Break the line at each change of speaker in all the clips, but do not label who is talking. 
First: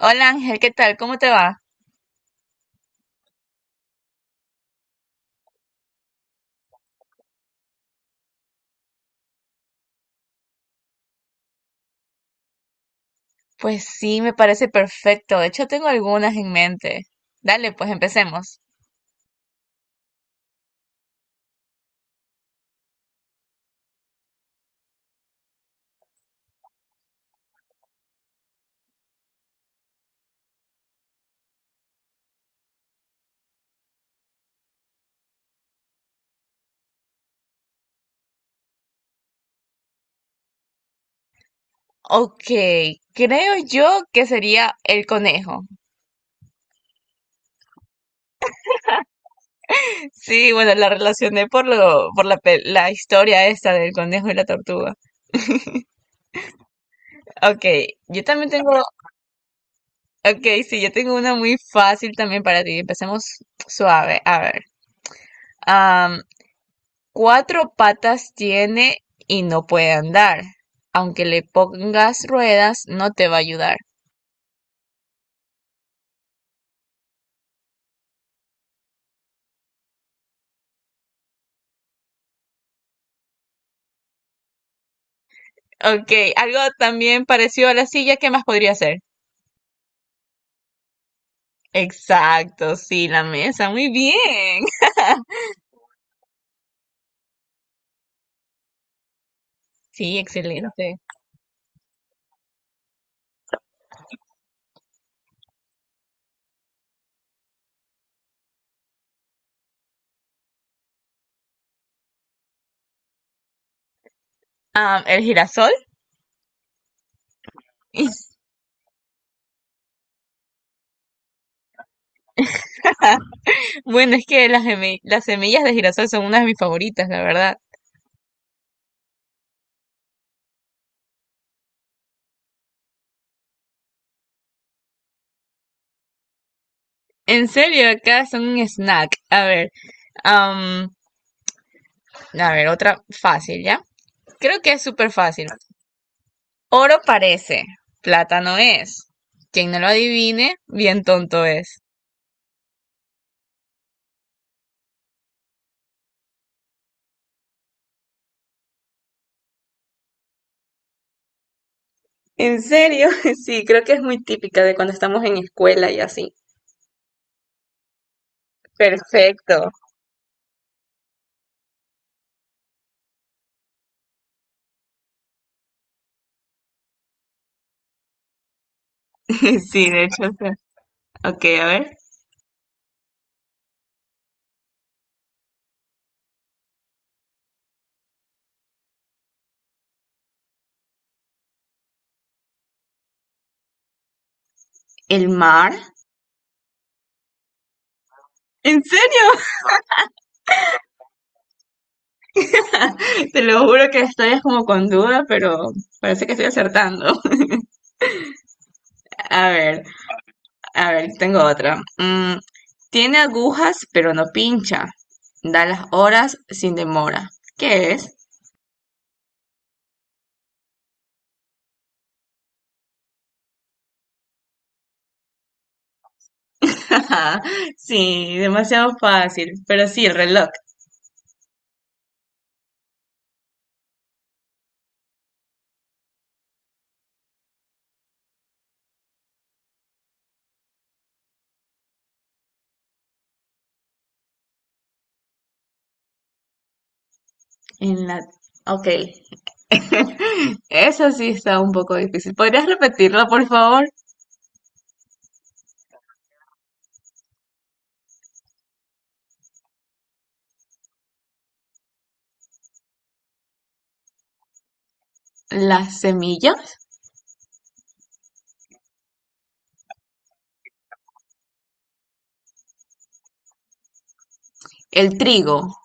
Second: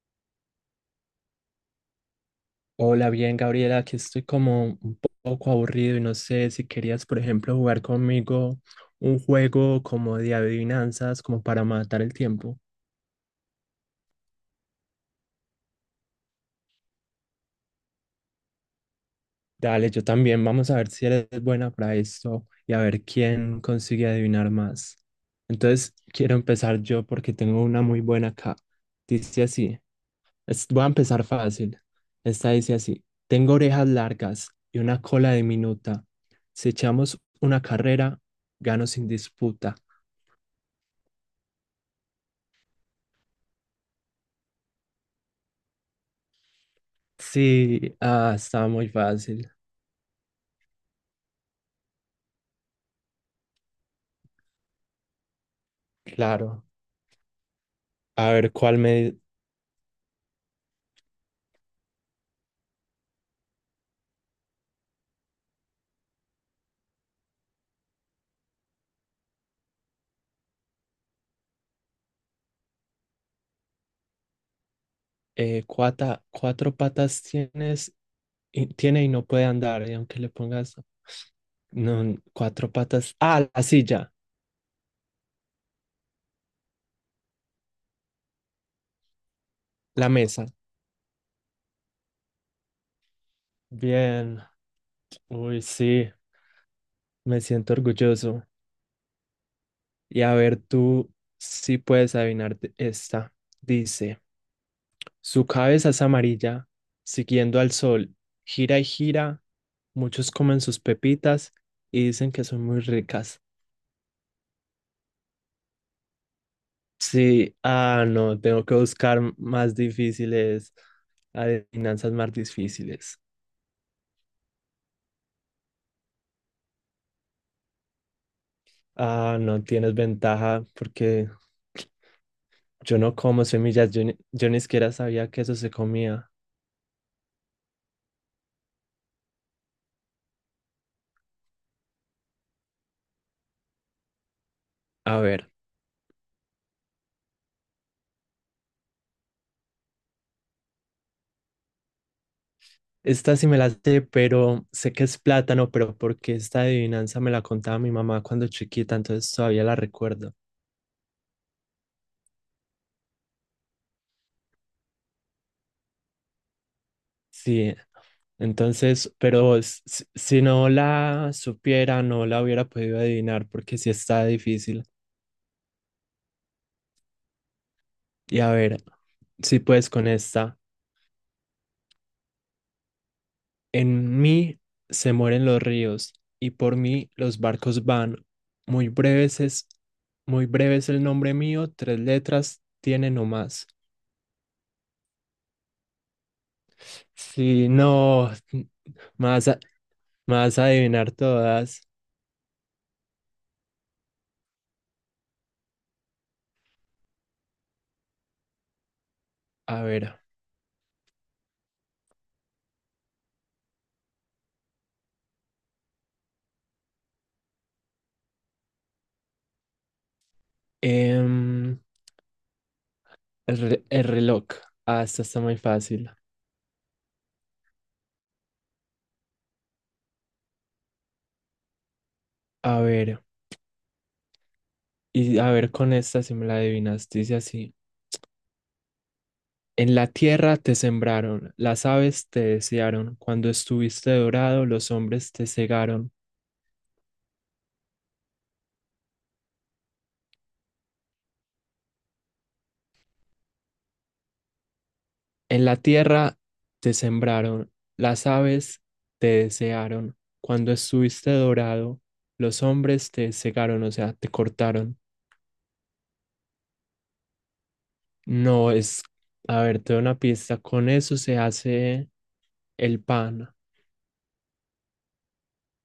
Hola Ángel, ¿qué tal? ¿Cómo te va?
Hola, bien, Gabriela, aquí estoy como poco aburrido y no sé si querías, por ejemplo, jugar conmigo un juego como de adivinanzas, como para matar el tiempo.
Pues sí, me parece perfecto. De hecho, tengo algunas en mente. Dale, pues empecemos.
Dale, yo también, vamos a ver si eres buena para esto y a ver quién consigue adivinar más. Entonces, quiero empezar yo porque tengo una muy buena acá. Dice así, voy a empezar fácil. Esta dice así, tengo orejas largas y una cola diminuta. Si echamos una carrera, gano sin disputa.
Ok, creo yo que sería el conejo.
Sí, ah, está muy fácil.
Sí, bueno, la relacioné por lo, por la, pe- la historia esta del conejo y la tortuga.
Claro.
Ok, yo
A
también
ver,
tengo, ok, sí, yo tengo una muy fácil también para ti. Empecemos suave. A ver. Cuatro patas tiene y no puede andar. Aunque le pongas ruedas, no te va a ayudar.
¿cuatro patas tienes y no puede andar? Y aunque le pongas no, n- cuatro patas. Ah, la silla,
Ok, algo también parecido a la silla, ¿qué más podría ser?
la mesa.
Exacto, sí, la mesa, muy
Bien.
bien.
Uy, sí, me siento orgulloso.
Sí,
Y a ver,
excelente.
tú sí puedes adivinar esta. Dice, su cabeza es amarilla, siguiendo al sol, gira y gira. Muchos comen sus pepitas y dicen que son muy ricas.
Ah, el girasol.
Sí, ah, no, tengo que buscar más difíciles, adivinanzas más difíciles.
Bueno, es que las semillas de girasol son una de mis favoritas, la verdad.
Ah, no tienes ventaja porque yo no como semillas, yo ni siquiera sabía que eso se comía.
En serio, acá son un snack. A ver, am, a ver, otra fácil, ¿ya? Creo que es súper
A
fácil.
ver,
Oro parece, plata no es. Quien no lo adivine, bien tonto es.
esta sí me la sé, pero sé que es plátano, pero porque esta adivinanza me la contaba mi mamá cuando chiquita, entonces todavía la recuerdo.
¿En serio? Sí, creo que es muy típica de cuando estamos en escuela y así.
Sí, entonces, pero
Perfecto.
si no la supiera, no la hubiera podido adivinar porque sí está difícil. Y a ver. Si
Sí,
puedes
de
con
hecho, sí.
esta.
Ok, a ver.
En mí se mueren los ríos y por mí los barcos van. Muy breves es, muy breve es el nombre mío, tres letras tiene no más.
¿El mar?
Si no,
¿En
más, más adivinar todas.
serio? Te lo juro que estoy es como con duda, pero parece que estoy acertando. A
A
ver,
ver,
a ver, tengo otra. Tiene agujas, pero no pincha. Da las horas sin demora. ¿Qué es?
em, el reloj. Ah, esta está muy fácil.
Ajá, sí, demasiado fácil, pero sí, el reloj.
A ver, y a ver con esta si me la adivinas, dice así. En la tierra te sembraron, las aves te desearon, cuando estuviste dorado los hombres te cegaron.
En la... Ok. Eso sí está un poco difícil. ¿Podrías repetirlo, por favor?
En la tierra te sembraron, las aves te desearon, cuando estuviste dorado los hombres te cegaron, o sea, te cortaron.
Las semillas,
No es, a ver, te doy una pista, con eso se hace el pan,
el trigo.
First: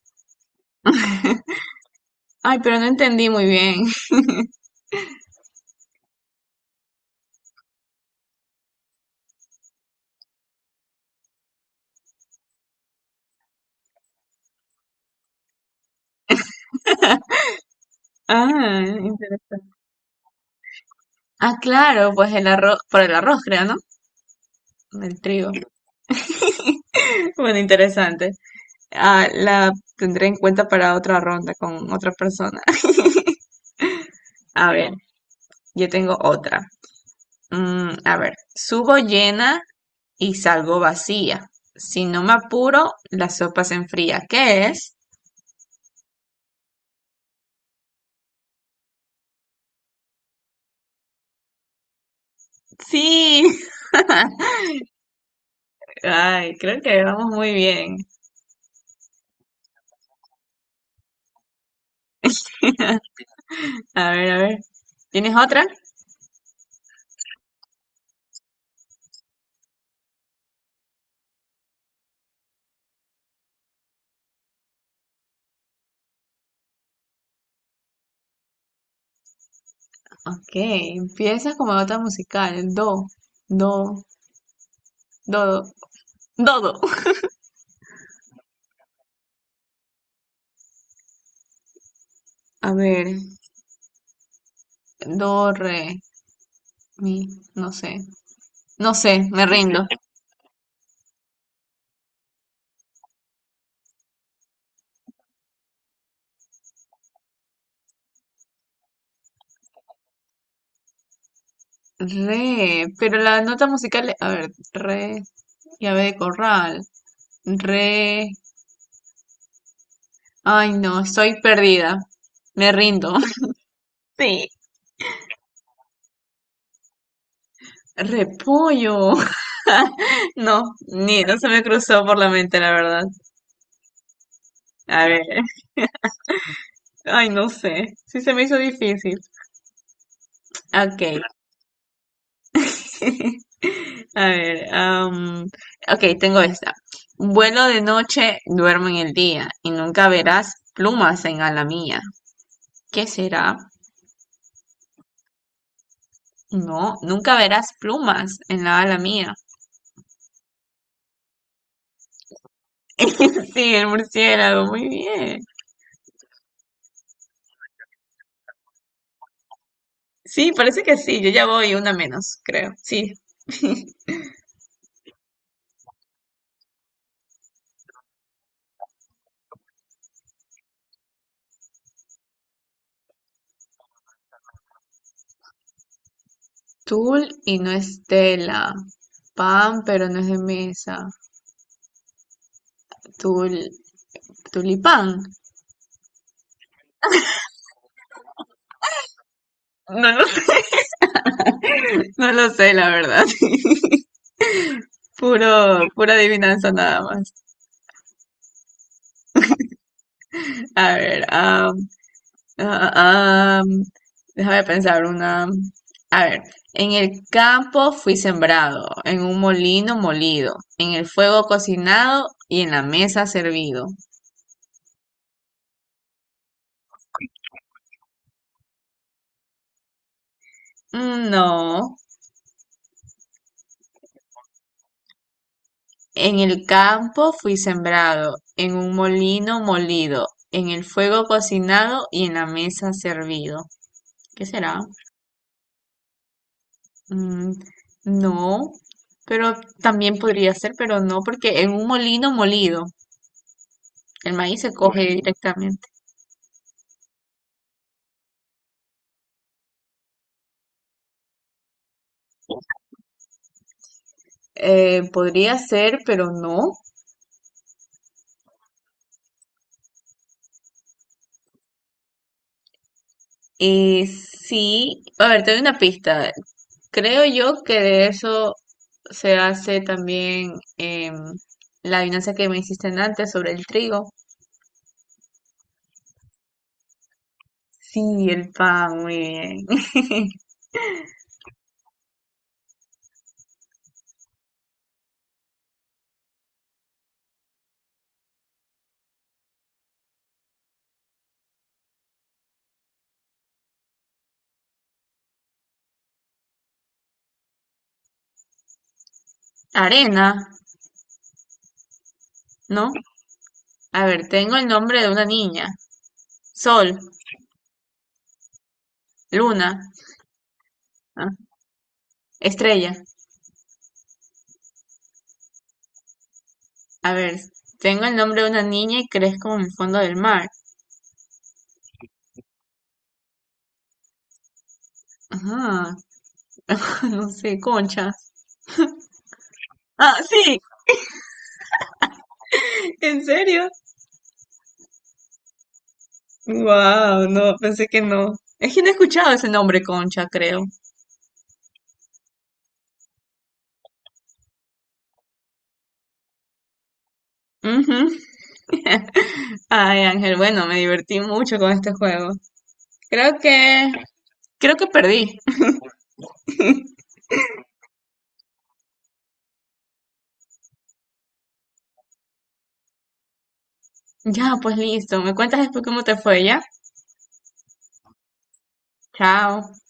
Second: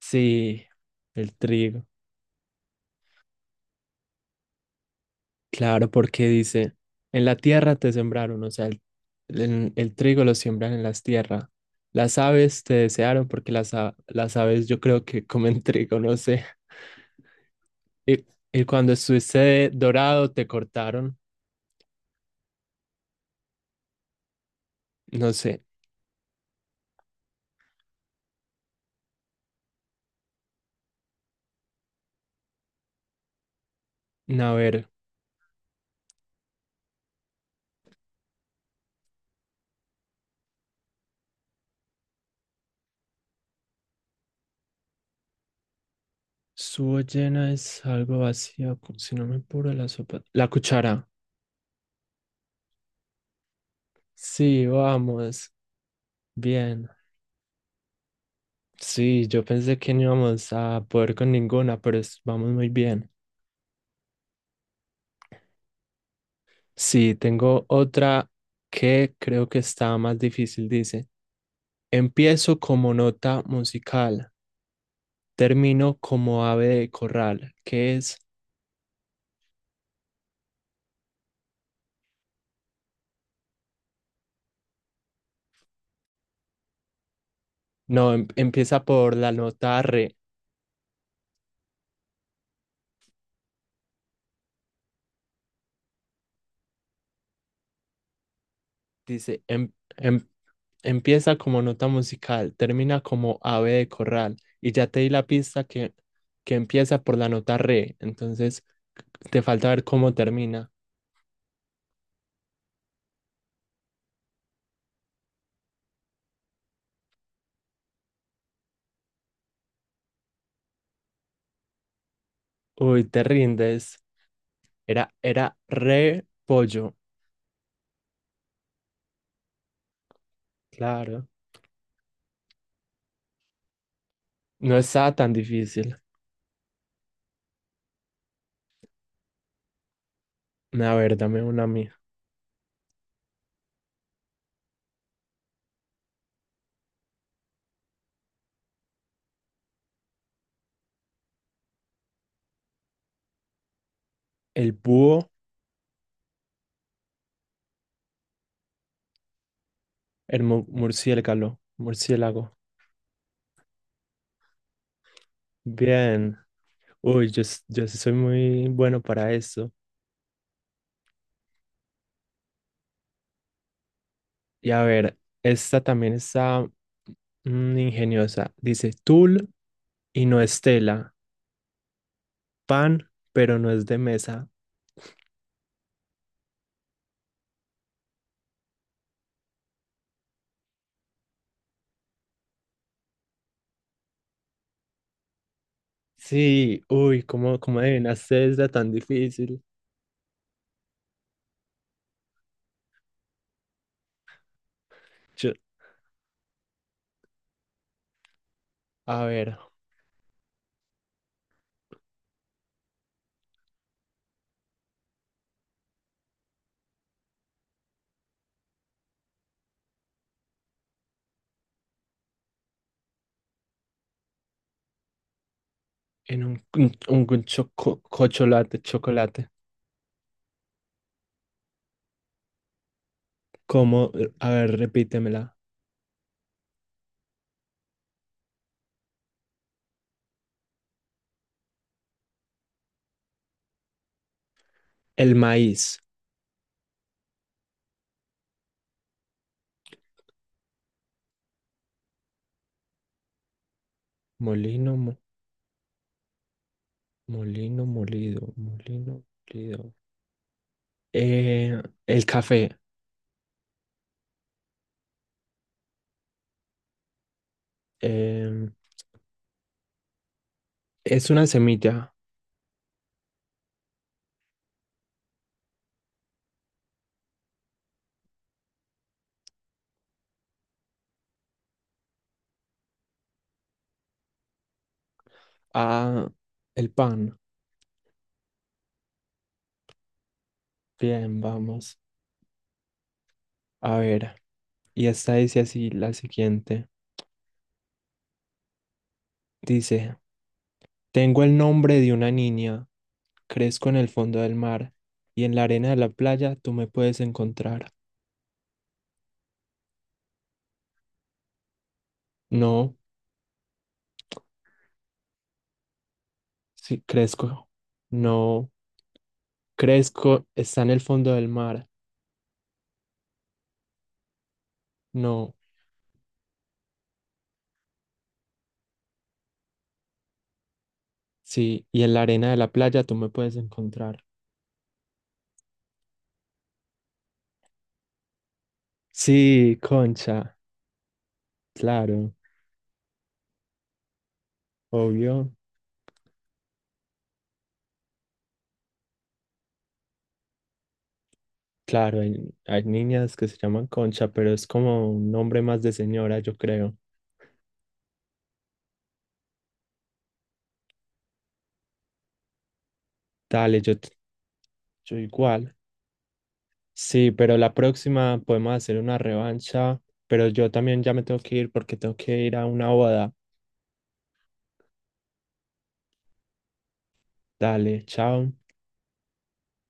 sí, el trigo.
Ay, pero no entendí muy bien.
Claro, porque dice, en la tierra te sembraron, o sea, el trigo lo siembran en las tierras. Las aves te desearon porque las aves yo creo que comen trigo, no sé. Y, y
Ah,
cuando estuviste
interesante.
dorado te cortaron,
Ah, claro, pues el arroz, por el arroz, creo, ¿no? El
no
trigo.
sé.
Bueno, interesante. Ah, la tendré en cuenta para otra ronda con otra persona.
A
A
ver,
ver, yo tengo otra. A ver, subo llena y salgo vacía. Si no me apuro, la sopa se enfría. ¿Qué es?
su llena es algo vacío, si no me apuro la sopa. La cuchara.
Sí.
Sí, vamos.
Ay, creo
Bien.
que vamos muy bien.
Sí, yo pensé que no íbamos a poder con ninguna, pero vamos muy bien.
A ver. ¿Tienes otra?
Sí, tengo otra que creo que está más difícil, dice. Empiezo como nota musical, termino como ave de corral, que es,
Ok, empieza como nota musical. Do, do, do.
no, empieza por la nota re,
A ver, do, re, mi, no sé. No sé,
dice,
me rindo.
empieza como nota musical, termina como ave de corral, y ya te di la pista que empieza por la nota re, entonces te falta ver cómo termina.
Re, pero la nota musical, a ver, re, llave de corral. Re, ay, no, estoy perdida. Me
Uy,
rindo.
te rindes,
Sí,
era re pollo,
repollo. No, ni
claro.
no se me cruzó por la mente, la verdad.
No
A
estaba
ver,
tan difícil.
ay, no sé. Sí se me hizo difícil.
A ver,
Ok.
dame una mía.
A ver, am, ok, tengo esta. Vuelo de noche, duermo en el día y nunca verás plumas en ala mía. ¿Qué será?
El búho,
No, nunca verás plumas en la ala mía.
murciélago, murciélago.
Sí, el murciélago, muy bien.
Bien. Uy, yo sí soy muy bueno para eso.
Sí, parece que sí. Yo ya voy una menos, creo. Sí.
Y a ver, esta también está mm, ingeniosa. Dice tul y no es tela. Pan, pero no es de mesa.
Tul y no es tela. Pan, pero no es de mesa. Tul, tulipán.
Sí, uy, ¿cómo adivinaste esta tan difícil?
No lo sé. No lo sé, la verdad.
Yo-
Puro, pura adivinanza nada más.
a ver,
A ver, am, ah, am, déjame pensar una. A ver, en el campo fui sembrado, en un molino molido, en el fuego cocinado y en la mesa servido.
en un, un choco- chocolate, chocolate.
Mm, no.
¿Cómo? A ver, repítemela.
En el campo fui sembrado, en un molino molido, en el fuego cocinado y en la mesa servido. ¿Qué será?
El maíz.
Mm, no, pero también podría ser, pero no, porque en un molino molido, el maíz se
Molino,
coge. Bueno,
mo-
directamente.
molino molido, molino molido. Eh, el café.
Podría ser, pero no.
Eh, es una semilla.
Sí, a ver, te doy una pista. Creo yo que de eso se hace también la adivinanza que me hiciste antes sobre el trigo.
Ah, el pan.
Sí, el pan, muy bien.
Bien, vamos. A ver. Y esta dice así, la siguiente. Dice, tengo el nombre de una niña. Crezco en el fondo del mar y en la arena de la playa tú me puedes encontrar.
Arena, ¿no?
No,
A ver, tengo el nombre de una niña. Sol,
sí, crezco. No,
luna,
crezco, está en el
ah,
fondo del mar.
estrella.
No.
A ver, tengo el nombre de una niña y crezco en el fondo del mar.
Sí, y en la arena de la playa tú me puedes encontrar.
Ajá, no sé, concha.
Sí,
Ah,
Concha,
sí,
claro,
¿en serio?
obvio.
Wow, no, pensé que no. Es que no he escuchado ese nombre, concha, creo.
Claro, hay niñas que se llaman Concha, pero es como un nombre más de señora, yo creo.
Ujú. Ay, Ángel, bueno, me divertí mucho con este juego. Creo
Dale,
que, creo que
yo
perdí.
igual. Sí, pero la próxima podemos hacer una revancha, pero yo también ya me tengo que ir porque tengo que ir a una boda.
Ya, pues listo. Me cuentas después cómo te fue, ¿ya?
Dale, chao.
Chao.